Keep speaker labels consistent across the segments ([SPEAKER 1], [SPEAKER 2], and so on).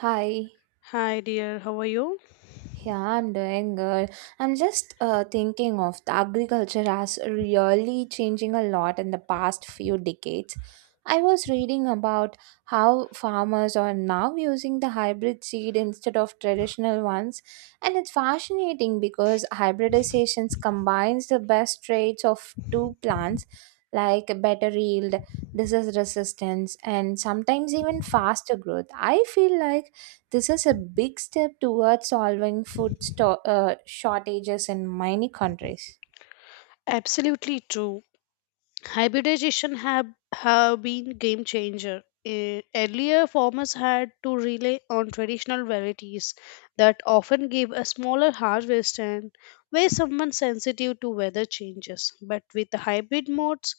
[SPEAKER 1] Hi.
[SPEAKER 2] Hi dear, how are you?
[SPEAKER 1] Yeah, I'm doing good. I'm just thinking of the agriculture has really changing a lot in the past few decades. I was reading about how farmers are now using the hybrid seed instead of traditional ones, and it's fascinating because hybridization combines the best traits of two plants, like better yield, disease resistance, and sometimes even faster growth. I feel like this is a big step towards solving food shortages in many countries.
[SPEAKER 2] Absolutely true. Hybridization have been game changer. Earlier farmers had to rely on traditional varieties that often gave a smaller harvest and were somewhat sensitive to weather changes. But with the hybrid modes,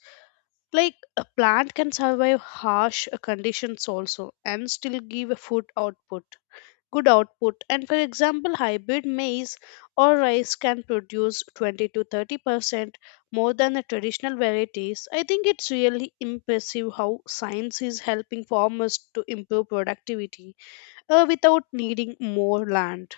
[SPEAKER 2] like a plant can survive harsh conditions also and still give a food output. Good output and for example hybrid maize or rice can produce 20 to 30% more than the traditional varieties. I think it's really impressive how science is helping farmers to improve productivity without needing more land.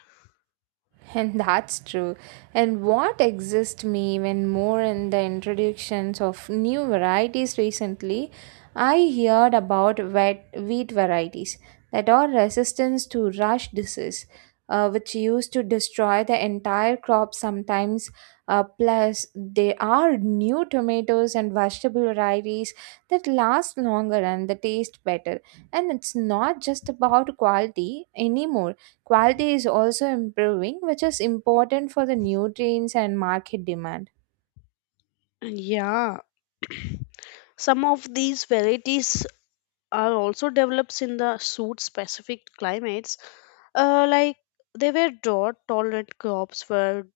[SPEAKER 1] And that's true. And what exists me even more in the introductions of new varieties recently, I heard about wet wheat varieties that are resistant to rush disease, which used to destroy the entire crop sometimes. Plus, there are new tomatoes and vegetable varieties that last longer and they taste better. And it's not just about quality anymore. Quality is also improving, which is important for the nutrients and market demand.
[SPEAKER 2] Yeah, some of these varieties are also develops in the suit specific climates. Like they were drought tolerant crops for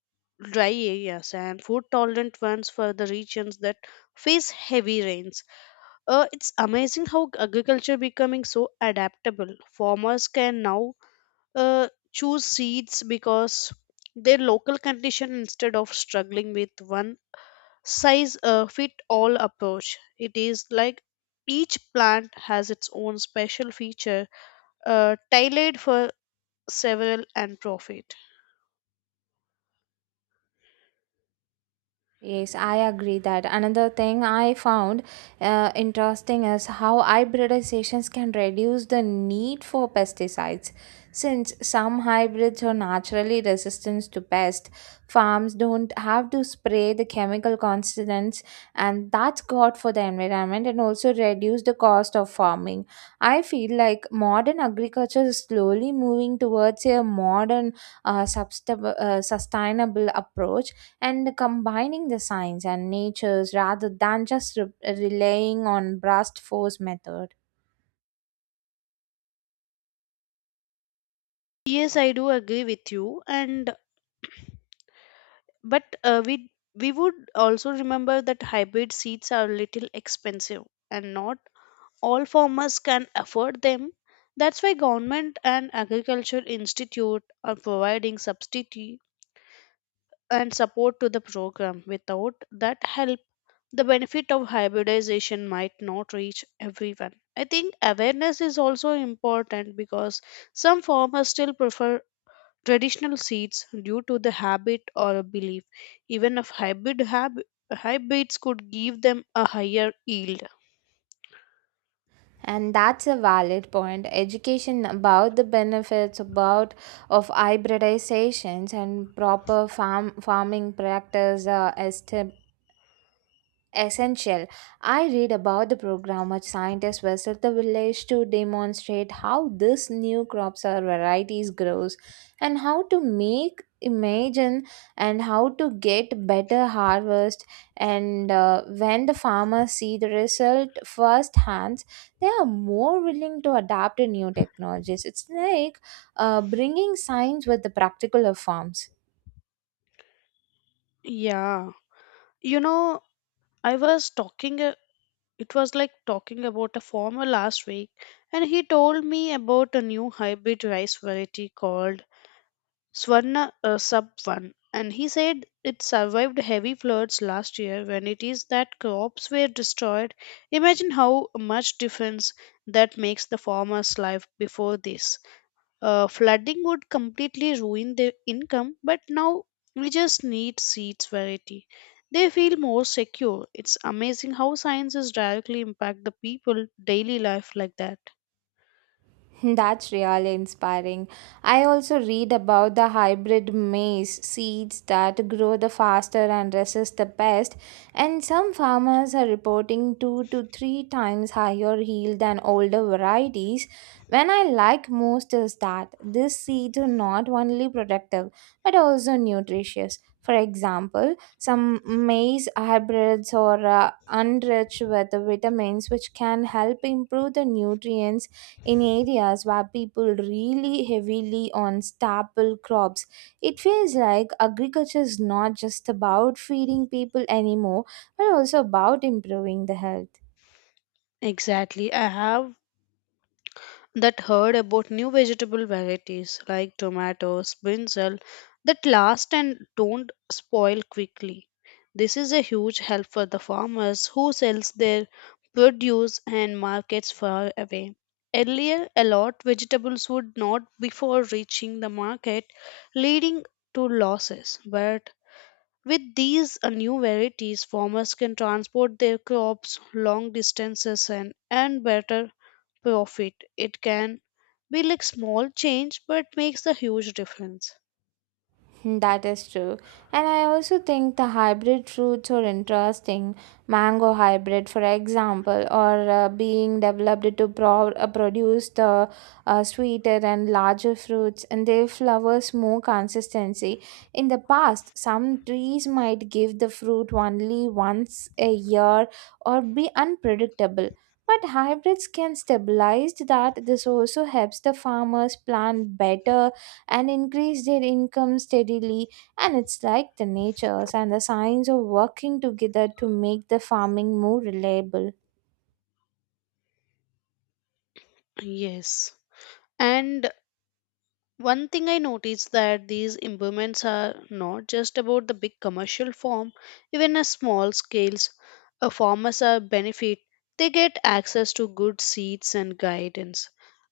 [SPEAKER 2] dry areas and food tolerant ones for the regions that face heavy rains. It's amazing how agriculture becoming so adaptable. Farmers can now uh, choose seeds because their local condition instead of struggling with one size fit all approach. It is like each plant has its own special feature tailored for several and profit.
[SPEAKER 1] Yes, I agree that. Another thing I found interesting is how hybridizations can reduce the need for pesticides. Since some hybrids are naturally resistant to pests, farms don't have to spray the chemical constants, and that's good for the environment and also reduce the cost of farming. I feel like modern agriculture is slowly moving towards a modern, sustainable approach and combining the science and natures rather than just relying on brute force method.
[SPEAKER 2] Yes, I do agree with you, and but we would also remember that hybrid seeds are a little expensive and not all farmers can afford them. That's why government and agriculture institute are providing substitute and support to the program. Without that help the benefit of hybridization might not reach everyone. I think awareness is also important because some farmers still prefer traditional seeds due to the habit or a belief, even if hybrids could give them a higher yield.
[SPEAKER 1] And that's a valid point. Education about the benefits about of hybridizations and proper farming practice essential. I read about the program where scientists visit the village to demonstrate how this new crops or varieties grows and how to make imagine and how to get better harvest and when the farmers see the result first hands, they are more willing to adapt to new technologies. It's like bringing science with the practical of farms.
[SPEAKER 2] Yeah. You know, I was talking, uh, it was like talking about a farmer last week, and he told me about a new hybrid rice variety called Swarna Sub 1, and he said it survived heavy floods last year when it is that crops were destroyed. Imagine how much difference that makes the farmer's life before this. Flooding would completely ruin their income, but now we just need seeds variety. They feel more secure. It's amazing how sciences directly impact the people daily life like that.
[SPEAKER 1] That's really inspiring. I also read about the hybrid maize seeds that grow the faster and resist the pest, and some farmers are reporting two to three times higher yield than older varieties. When I like most is that these seeds are not only productive but also nutritious. For example, some maize hybrids are enriched with vitamins which can help improve the nutrients in areas where people really heavily on staple crops. It feels like agriculture is not just about feeding people anymore, but also about improving the health.
[SPEAKER 2] Exactly. I have that heard about new vegetable varieties like tomatoes, brinjal that last and don't spoil quickly. This is a huge help for the farmers who sells their produce and markets far away. Earlier, a lot vegetables would not before reaching the market, leading to losses. But with these new varieties, farmers can transport their crops long distances and earn better profit. It can be like small change but makes a huge difference.
[SPEAKER 1] Hmm, that is true. And I also think the hybrid fruits are interesting. Mango hybrid, for example, or being developed to produce the sweeter and larger fruits, and their flowers more consistency. In the past, some trees might give the fruit only once a year or be unpredictable. But hybrids can stabilize that. This also helps the farmers plant better and increase their income steadily, and it's like the natures and the science of working together to make the farming more reliable.
[SPEAKER 2] Yes. And one thing I noticed that these improvements are not just about the big commercial farm, even at small scales, a farmers are benefit. They get access to good seeds and guidance.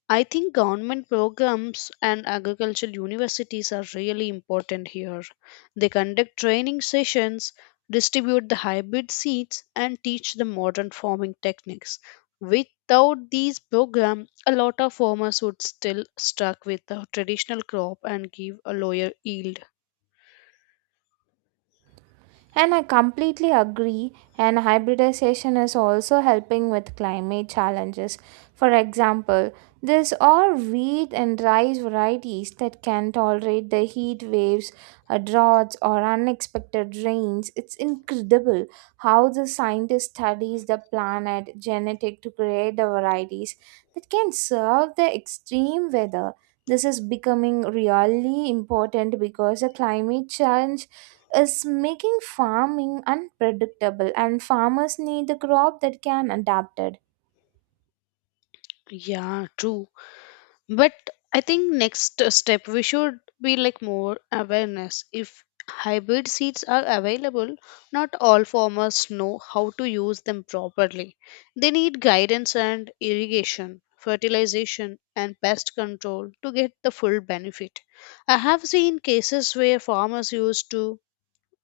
[SPEAKER 2] I think government programs and agricultural universities are really important here. They conduct training sessions, distribute the hybrid seeds, and teach the modern farming techniques. Without these programs, a lot of farmers would still stuck with the traditional crop and give a lower yield.
[SPEAKER 1] And I completely agree. And hybridization is also helping with climate challenges. For example, these are wheat and rice varieties that can tolerate the heat waves, droughts, or unexpected rains. It's incredible how the scientist studies the planet genetic to create the varieties that can serve the extreme weather. This is becoming really important because the climate change is making farming unpredictable and farmers need a crop that can adapt.
[SPEAKER 2] Yeah, true. But I think next step we should be like more awareness. If hybrid seeds are available, not all farmers know how to use them properly. They need guidance and irrigation, fertilization and pest control to get the full benefit. I have seen cases where farmers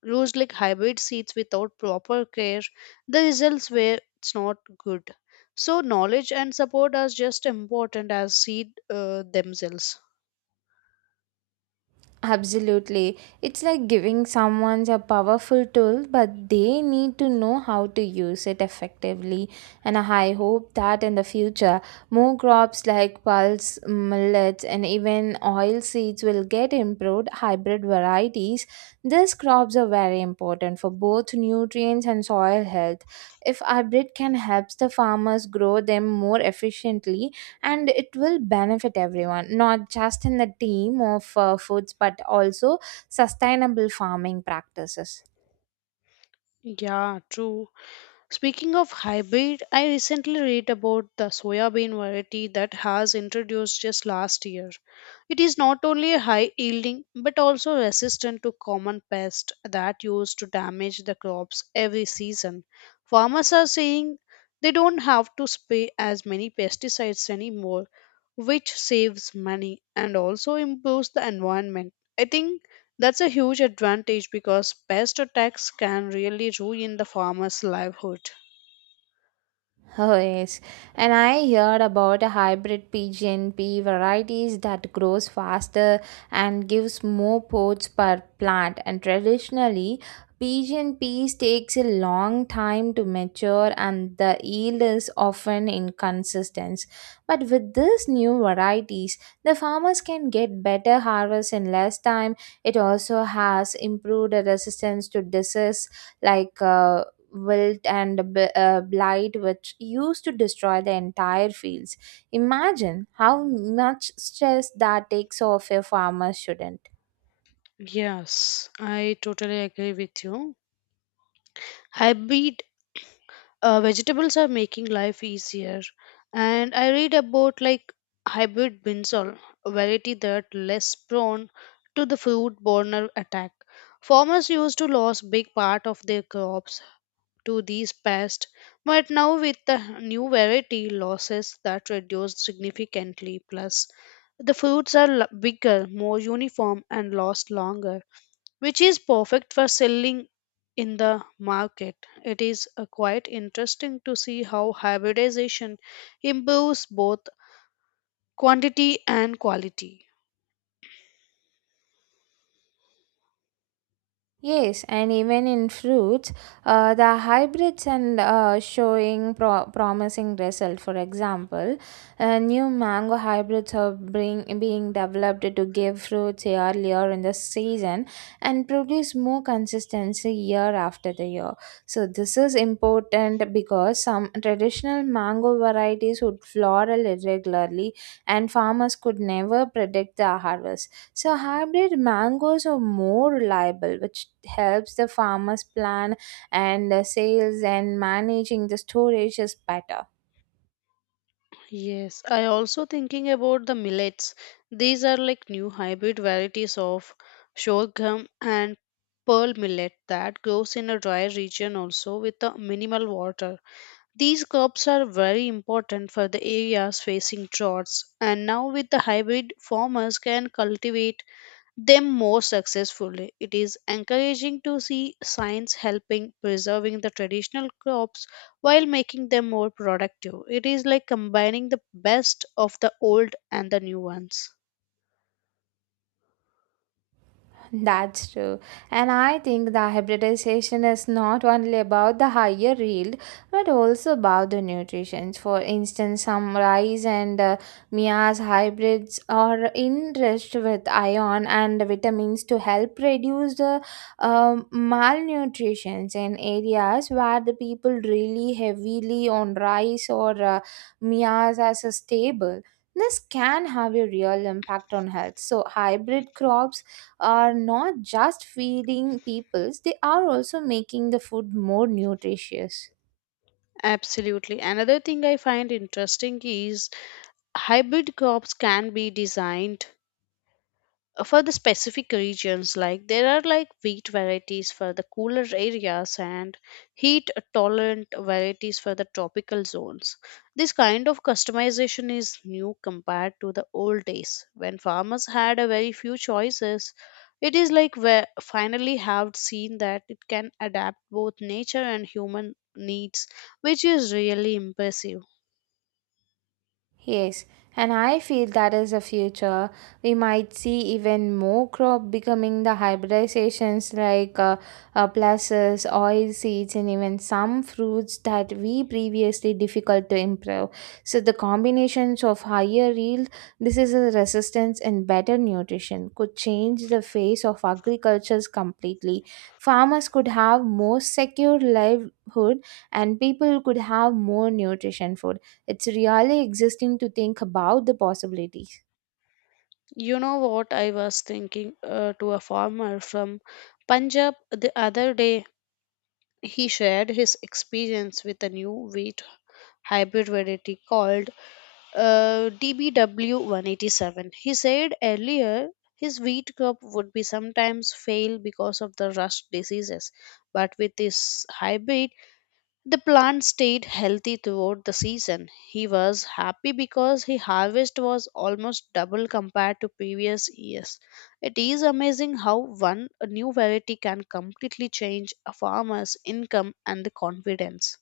[SPEAKER 2] used like hybrid seeds without proper care, the results were it's not good. So knowledge and support are just important as seed themselves.
[SPEAKER 1] Absolutely. It's like giving someone a powerful tool, but they need to know how to use it effectively. And I hope that in the future, more crops like pulse, millets, and even oil seeds will get improved hybrid varieties. These crops are very important for both nutrients and soil health. If hybrid can help the farmers grow them more efficiently, and it will benefit everyone, not just in the team of foods but also sustainable farming practices.
[SPEAKER 2] Yeah, true. Speaking of hybrid, I recently read about the soybean variety that has introduced just last year. It is not only high yielding but also resistant to common pests that used to damage the crops every season. Farmers are saying they don't have to spray as many pesticides anymore, which saves money and also improves the environment. I think that's a huge advantage because pest attacks can really ruin the farmer's livelihood.
[SPEAKER 1] Oh, yes. And I heard about a hybrid PGNP varieties that grows faster and gives more pods per plant. And traditionally, PGNPs takes a long time to mature and the yield is often inconsistent. But with these new varieties, the farmers can get better harvest in less time. It also has improved resistance to disease like wilt and blight which used to destroy the entire fields. Imagine how much stress that takes off a farmer shouldn't.
[SPEAKER 2] Yes, I totally agree with you. Hybrid vegetables are making life easier. And I read about like hybrid brinjal, a variety that less prone to the foodborne attack. Farmers used to lose big part of their crops to these pests, but now with the new variety, losses that reduced significantly. Plus, the fruits are bigger, more uniform, and last longer which is perfect for selling in the market. It is quite interesting to see how hybridization improves both quantity and quality.
[SPEAKER 1] Yes, and even in fruits, the hybrids and showing promising result. For example, new mango hybrids are being developed to give fruits earlier in the season and produce more consistency year after the year. So this is important because some traditional mango varieties would floral irregularly, and farmers could never predict the harvest. So hybrid mangoes are more reliable, which helps the farmers plan and sales, and managing the storage is better.
[SPEAKER 2] Yes, I also thinking about the millets. These are like new hybrid varieties of sorghum and pearl millet that grows in a dry region also with a minimal water. These crops are very important for the areas facing droughts, and now with the hybrid, farmers can cultivate them more successfully. It is encouraging to see science helping preserving the traditional crops while making them more productive. It is like combining the best of the old and the new ones.
[SPEAKER 1] That's true. And I think the hybridization is not only about the higher yield but also about the nutrition. For instance, some rice and Mia's hybrids are enriched with iron and vitamins to help reduce the malnutrition in areas where the people really heavily on rice or Mia's as a staple. This can have a real impact on health. So, hybrid crops are not just feeding peoples, they are also making the food more nutritious.
[SPEAKER 2] Absolutely. Another thing I find interesting is hybrid crops can be designed for the specific regions like there are like wheat varieties for the cooler areas and heat tolerant varieties for the tropical zones. This kind of customization is new compared to the old days when farmers had a very few choices. It is like we finally have seen that it can adapt both nature and human needs, which is really impressive.
[SPEAKER 1] Yes, and I feel that is the future. We might see even more crop becoming the hybridizations like pulses, oil seeds, and even some fruits that we previously difficult to improve. So the combinations of higher yield, disease resistance, and better nutrition could change the face of agricultures completely. Farmers could have more secure livelihood, and people could have more nutrition food. It's really existing to think about the possibilities.
[SPEAKER 2] You know what, I was thinking to a farmer from Punjab the other day. He shared his experience with a new wheat hybrid variety called DBW187. He said earlier his wheat crop would be sometimes fail because of the rust diseases, but with this hybrid the plant stayed healthy throughout the season. He was happy because his harvest was almost double compared to previous years. It is amazing how one a new variety can completely change a farmer's income and the confidence.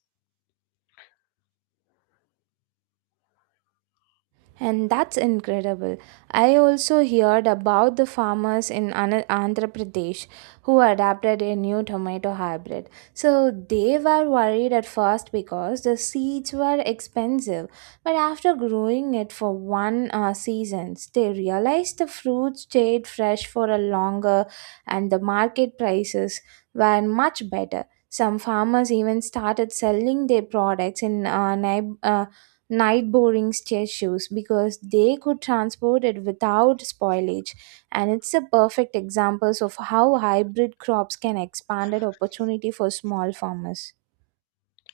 [SPEAKER 1] And that's incredible. I also heard about the farmers in Andhra Pradesh who adapted a new tomato hybrid. So they were worried at first because the seeds were expensive, but after growing it for one season, they realized the fruit stayed fresh for a longer and the market prices were much better. Some farmers even started selling their products in night boring statues because they could transport it without spoilage, and it's a perfect example of how hybrid crops can expand opportunity for small farmers.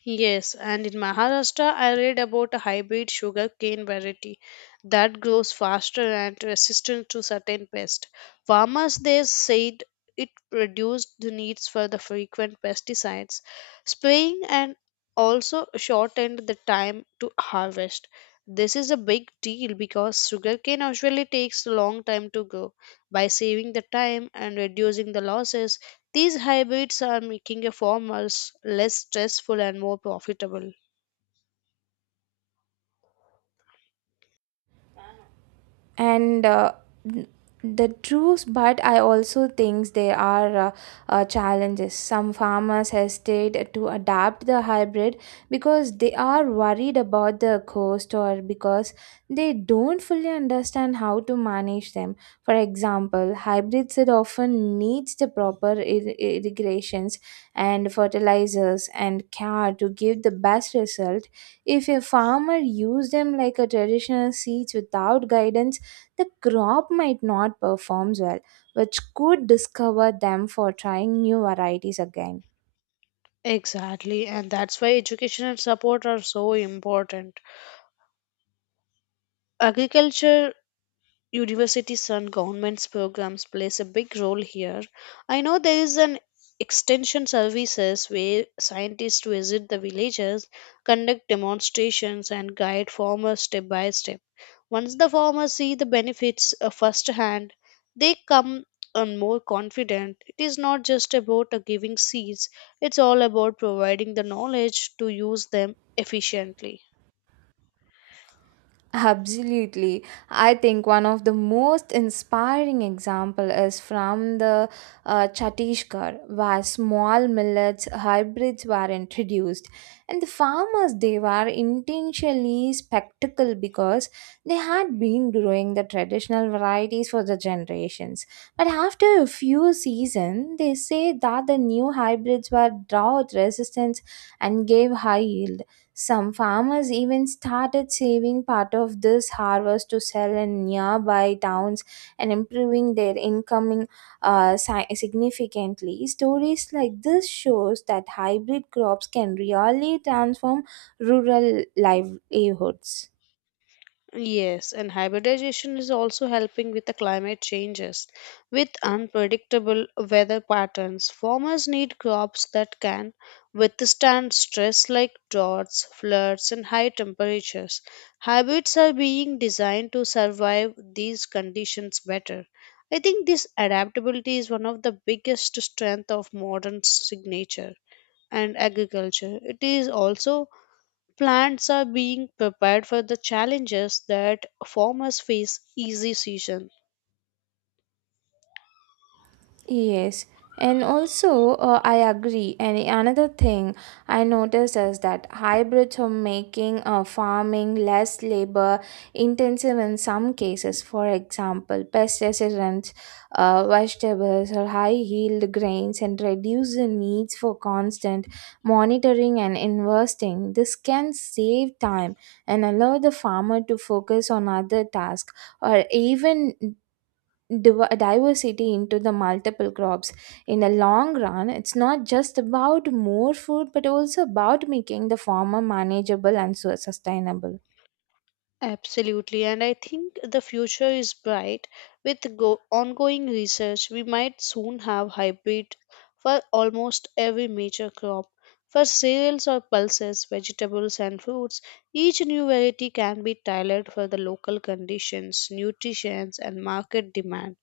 [SPEAKER 2] Yes, and in Maharashtra, I read about a hybrid sugar cane variety that grows faster and resistant to certain pests. Farmers there said it reduced the needs for the frequent pesticides spraying and also shortened the time to harvest. This is a big deal because sugarcane usually takes a long time to grow. By saving the time and reducing the losses, these hybrids are making a farmers less stressful and more profitable.
[SPEAKER 1] And the truth, but I also think there are challenges. Some farmers hesitate to adapt the hybrid because they are worried about the cost or because they don't fully understand how to manage them. For example, hybrids it often needs the proper irrigations and fertilizers and care to give the best result. If a farmer use them like a traditional seeds without guidance, the crop might not perform well, which could discover them for trying new varieties again.
[SPEAKER 2] Exactly, and that's why education and support are so important. Agriculture universities and governments programs plays a big role here. I know there is an extension services where scientists visit the villages, conduct demonstrations and guide farmers step by step. Once the farmers see the benefits firsthand, they come on more confident. It is not just about giving seeds, it's all about providing the knowledge to use them efficiently.
[SPEAKER 1] Absolutely. I think one of the most inspiring example is from the Chhattisgarh, where small millets hybrids were introduced. And the farmers, they were intentionally spectacle because they had been growing the traditional varieties for the generations. But after a few seasons, they say that the new hybrids were drought resistant and gave high yield. Some farmers even started saving part of this harvest to sell in nearby towns and improving their income significantly. Stories like this shows that hybrid crops can really transform rural livelihoods.
[SPEAKER 2] Yes, and hybridization is also helping with the climate changes. With unpredictable weather patterns, farmers need crops that can withstand stress like droughts, floods, and high temperatures. Hybrids are being designed to survive these conditions better. I think this adaptability is one of the biggest strength of modern signature and agriculture. It is also plants are being prepared for the challenges that farmers face easy season.
[SPEAKER 1] Yes, and also I agree. And another thing I noticed is that hybrids are making farming less labor intensive in some cases. For example, pest resistant vegetables or high yield grains and reduce the needs for constant monitoring and investing. This can save time and allow the farmer to focus on other tasks, or even diversity into the multiple crops. In the long run, it's not just about more food but also about making the farmer manageable and so sustainable.
[SPEAKER 2] Absolutely, and I think the future is bright. With ongoing research, we might soon have hybrid for almost every major crop. For cereals or pulses, vegetables and fruits, each new variety can be tailored for the local conditions, nutrition, and market demand.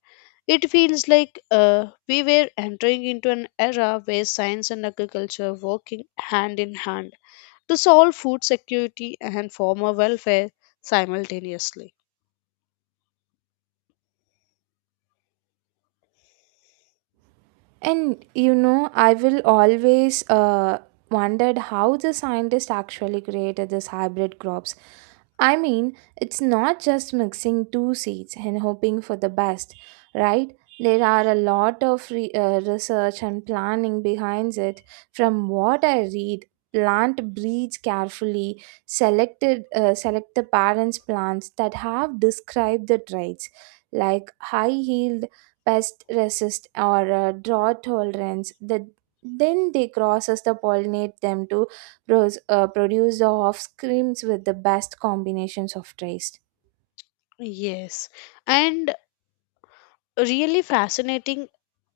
[SPEAKER 2] It feels like we were entering into an era where science and agriculture are working hand in hand to solve food security and farmer welfare simultaneously.
[SPEAKER 1] And you know, I will always wondered how the scientists actually created these hybrid crops. I mean, it's not just mixing two seeds and hoping for the best, right? There are a lot of research and planning behind it. From what I read, plant breeds carefully, select the parents plants that have described the traits like high yield, pest resist, or drought tolerance. The then they crosses the pollinate them to produce the offscreens with the best combinations of traits.
[SPEAKER 2] Yes, and really fascinating.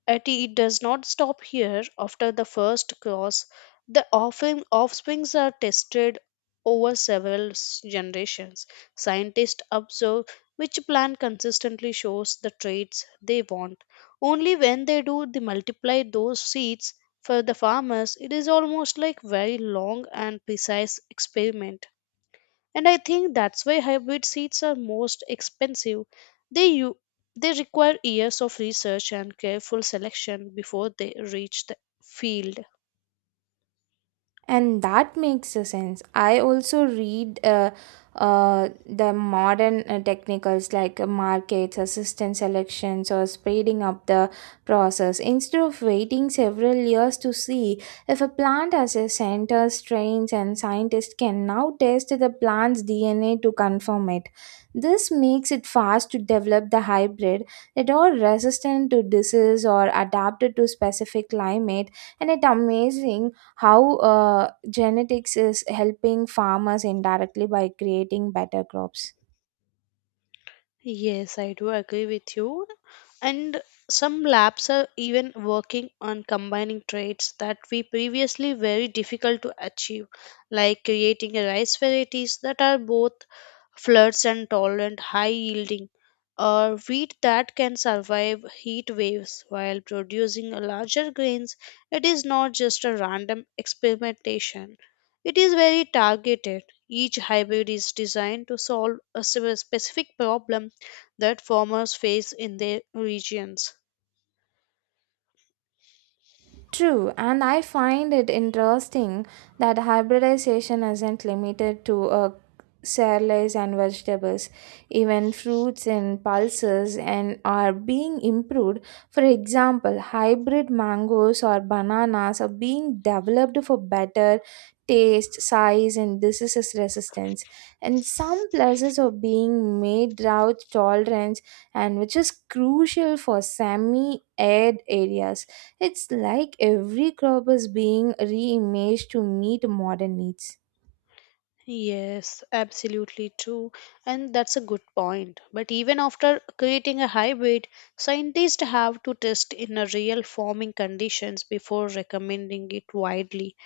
[SPEAKER 2] Yet it does not stop here. After the first cross, the offsprings are tested over several generations. Scientists observe which plant consistently shows the traits they want. Only when they do, they multiply those seeds. For the farmers, it is almost like very long and precise experiment, and I think that's why hybrid seeds are most expensive. They u- they require years of research and careful selection before they reach the field.
[SPEAKER 1] And that makes a sense. I also read the modern technicals like markets assistant selections or speeding up the process. Instead of waiting several years to see if a plant has a center strains, and scientists can now test the plant's dna to confirm it. This makes it fast to develop the hybrid that are resistant to disease or adapted to specific climate, and it amazing how genetics is helping farmers indirectly by creating better crops.
[SPEAKER 2] Yes, I do agree with you. And some labs are even working on combining traits that we previously very difficult to achieve, like creating rice varieties that are both floods and tolerant high yielding wheat that can survive heat waves while producing larger grains. It is not just a random experimentation, it is very targeted. Each hybrid is designed to solve a specific problem that farmers face in their regions.
[SPEAKER 1] True, and I find it interesting that hybridization isn't limited to cereals and vegetables. Even fruits and pulses and are being improved. For example, hybrid mangoes or bananas are being developed for better taste, size, and diseases resistance. And some pluses are being made drought tolerance, and which is crucial for semi-arid areas. It's like every crop is being reimaged to meet modern needs.
[SPEAKER 2] Yes, absolutely true. And that's a good point. But even after creating a hybrid, scientists have to test in a real farming conditions before recommending it widely.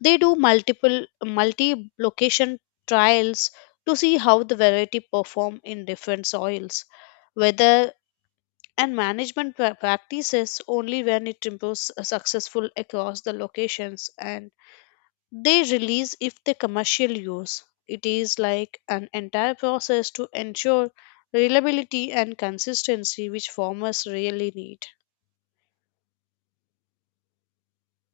[SPEAKER 2] They do multiple multi-location trials to see how the variety perform in different soils. Weather, and management practices only when it improves successful across the locations and they release if they commercial use. It is like an entire process to ensure reliability and consistency which farmers really need.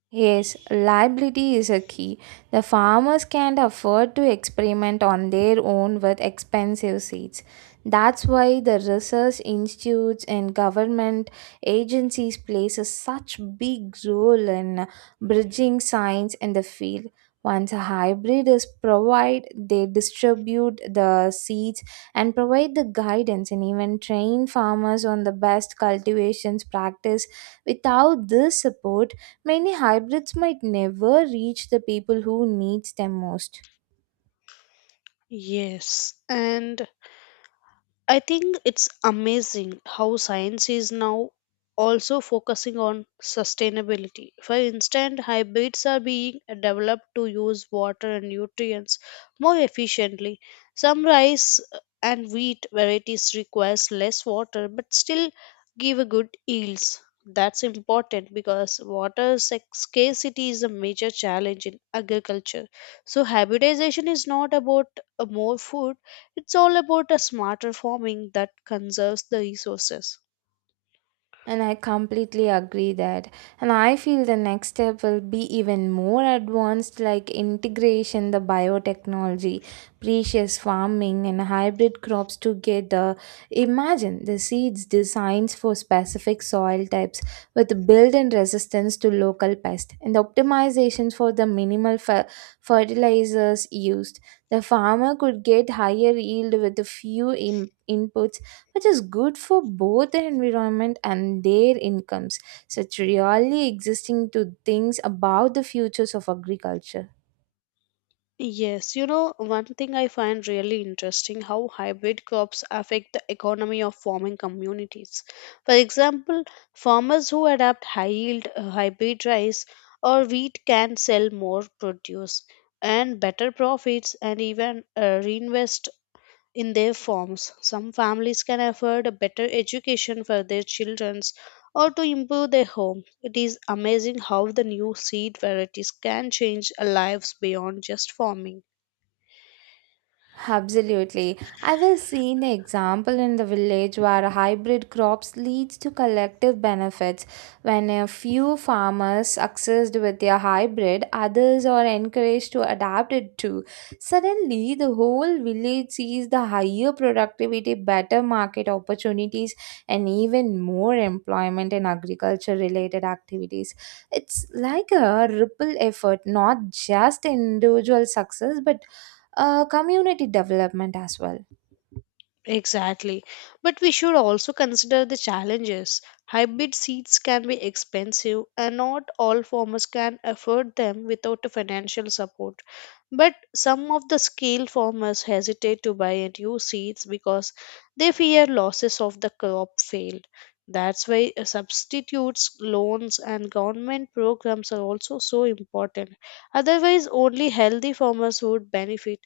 [SPEAKER 1] Yes, reliability is a key. The farmers can't afford to experiment on their own with expensive seeds. That's why the research institutes and government agencies plays a such big role in bridging science in the field. Once a hybrid is provided, they distribute the seeds and provide the guidance and even train farmers on the best cultivations practice. Without this support, many hybrids might never reach the people who needs them most.
[SPEAKER 2] Yes, and I think it's amazing how science is now also focusing on sustainability. For instance, hybrids are being developed to use water and nutrients more efficiently. Some rice and wheat varieties requires less water but still give a good yields. That's important because water scarcity is a major challenge in agriculture. So hybridization is not about more food, it's all about a smarter farming that conserves the resources.
[SPEAKER 1] And I completely agree that. And I feel the next step will be even more advanced, like integration, the biotechnology, precious farming, and hybrid crops together. Imagine the seeds designs for specific soil types with built in resistance to local pests and the optimizations for the minimal fertilizers used. The farmer could get higher yield with the few inputs, which is good for both the environment and their incomes. Such really existing to things about the futures of agriculture.
[SPEAKER 2] Yes, you know, one thing I find really interesting how hybrid crops affect the economy of farming communities. For example, farmers who adapt high yield hybrid rice or wheat can sell more produce and better profits and even reinvest in their forms. Some families can afford a better education for their children or to improve their home. It is amazing how the new seed varieties can change lives beyond just farming.
[SPEAKER 1] Absolutely. I have seen an example in the village where hybrid crops leads to collective benefits. When a few farmers succeed with their hybrid, others are encouraged to adapt it too. Suddenly, the whole village sees the higher productivity, better market opportunities, and even more employment in agriculture related activities. It's like a ripple effect, not just individual success, but community development as well.
[SPEAKER 2] Exactly. But we should also consider the challenges. Hybrid seeds can be expensive, and not all farmers can afford them without a financial support. But some of the skilled farmers hesitate to buy and use seeds because they fear losses of the crop failed. That's why substitutes, loans, and government programs are also so important. Otherwise, only healthy farmers would benefit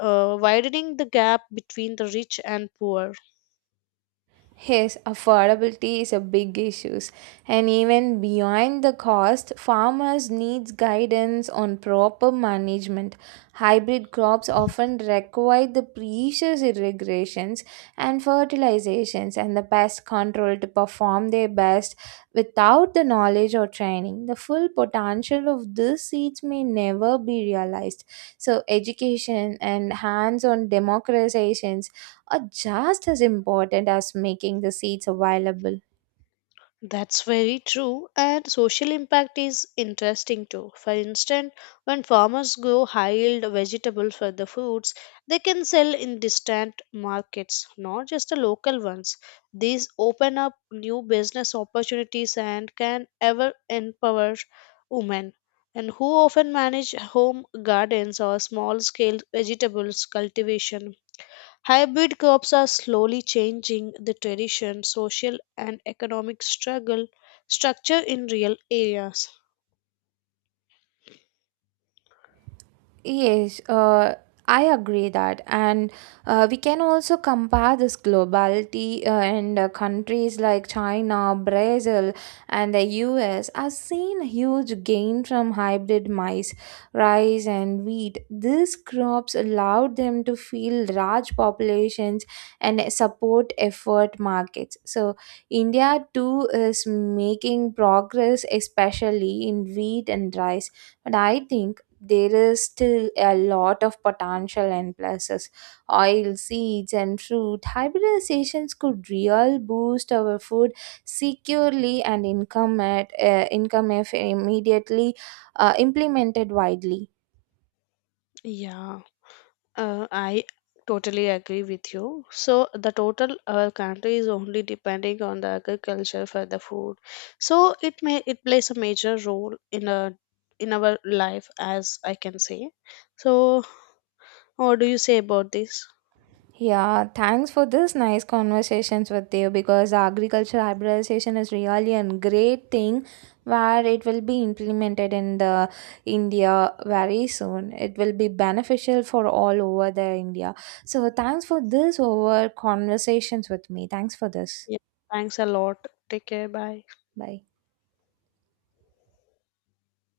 [SPEAKER 2] widening the gap between the rich and poor.
[SPEAKER 1] Yes, affordability is a big issue, and even beyond the cost, farmers need guidance on proper management. Hybrid crops often require the precious irrigations and fertilizations and the pest control to perform their best without the knowledge or training. The full potential of these seeds may never be realized. So, education and hands on democratization are just as important as making the seats available.
[SPEAKER 2] That's very true, and social impact is interesting too. For instance, when farmers grow high yield vegetables for the foods, they can sell in distant markets, not just the local ones. These open up new business opportunities and can ever empower women. And who often manage home gardens or small scale vegetables cultivation. Hybrid crops are slowly changing the tradition, social, and economic struggle structure in real areas.
[SPEAKER 1] Yes, I agree that, and we can also compare this globality, and countries like China, Brazil, and the U.S. have seen huge gain from hybrid maize, rice, and wheat. These crops allowed them to feed large populations and support effort markets. So India too is making progress, especially in wheat and rice. But I think there is still a lot of potential in places. Oil, seeds, and fruit hybridizations could real boost our food securely and income at income if immediately implemented widely.
[SPEAKER 2] Yeah, I totally agree with you. So the total our country is only depending on the agriculture for the food. So it plays a major role in a in our life as I can say. So what do you say about this?
[SPEAKER 1] Yeah, thanks for this nice conversations with you because agriculture hybridization is really a great thing where it will be implemented in the India very soon. It will be beneficial for all over the India. So thanks for this over conversations with me. Thanks for this.
[SPEAKER 2] Yeah, thanks a lot. Take care. Bye.
[SPEAKER 1] Bye.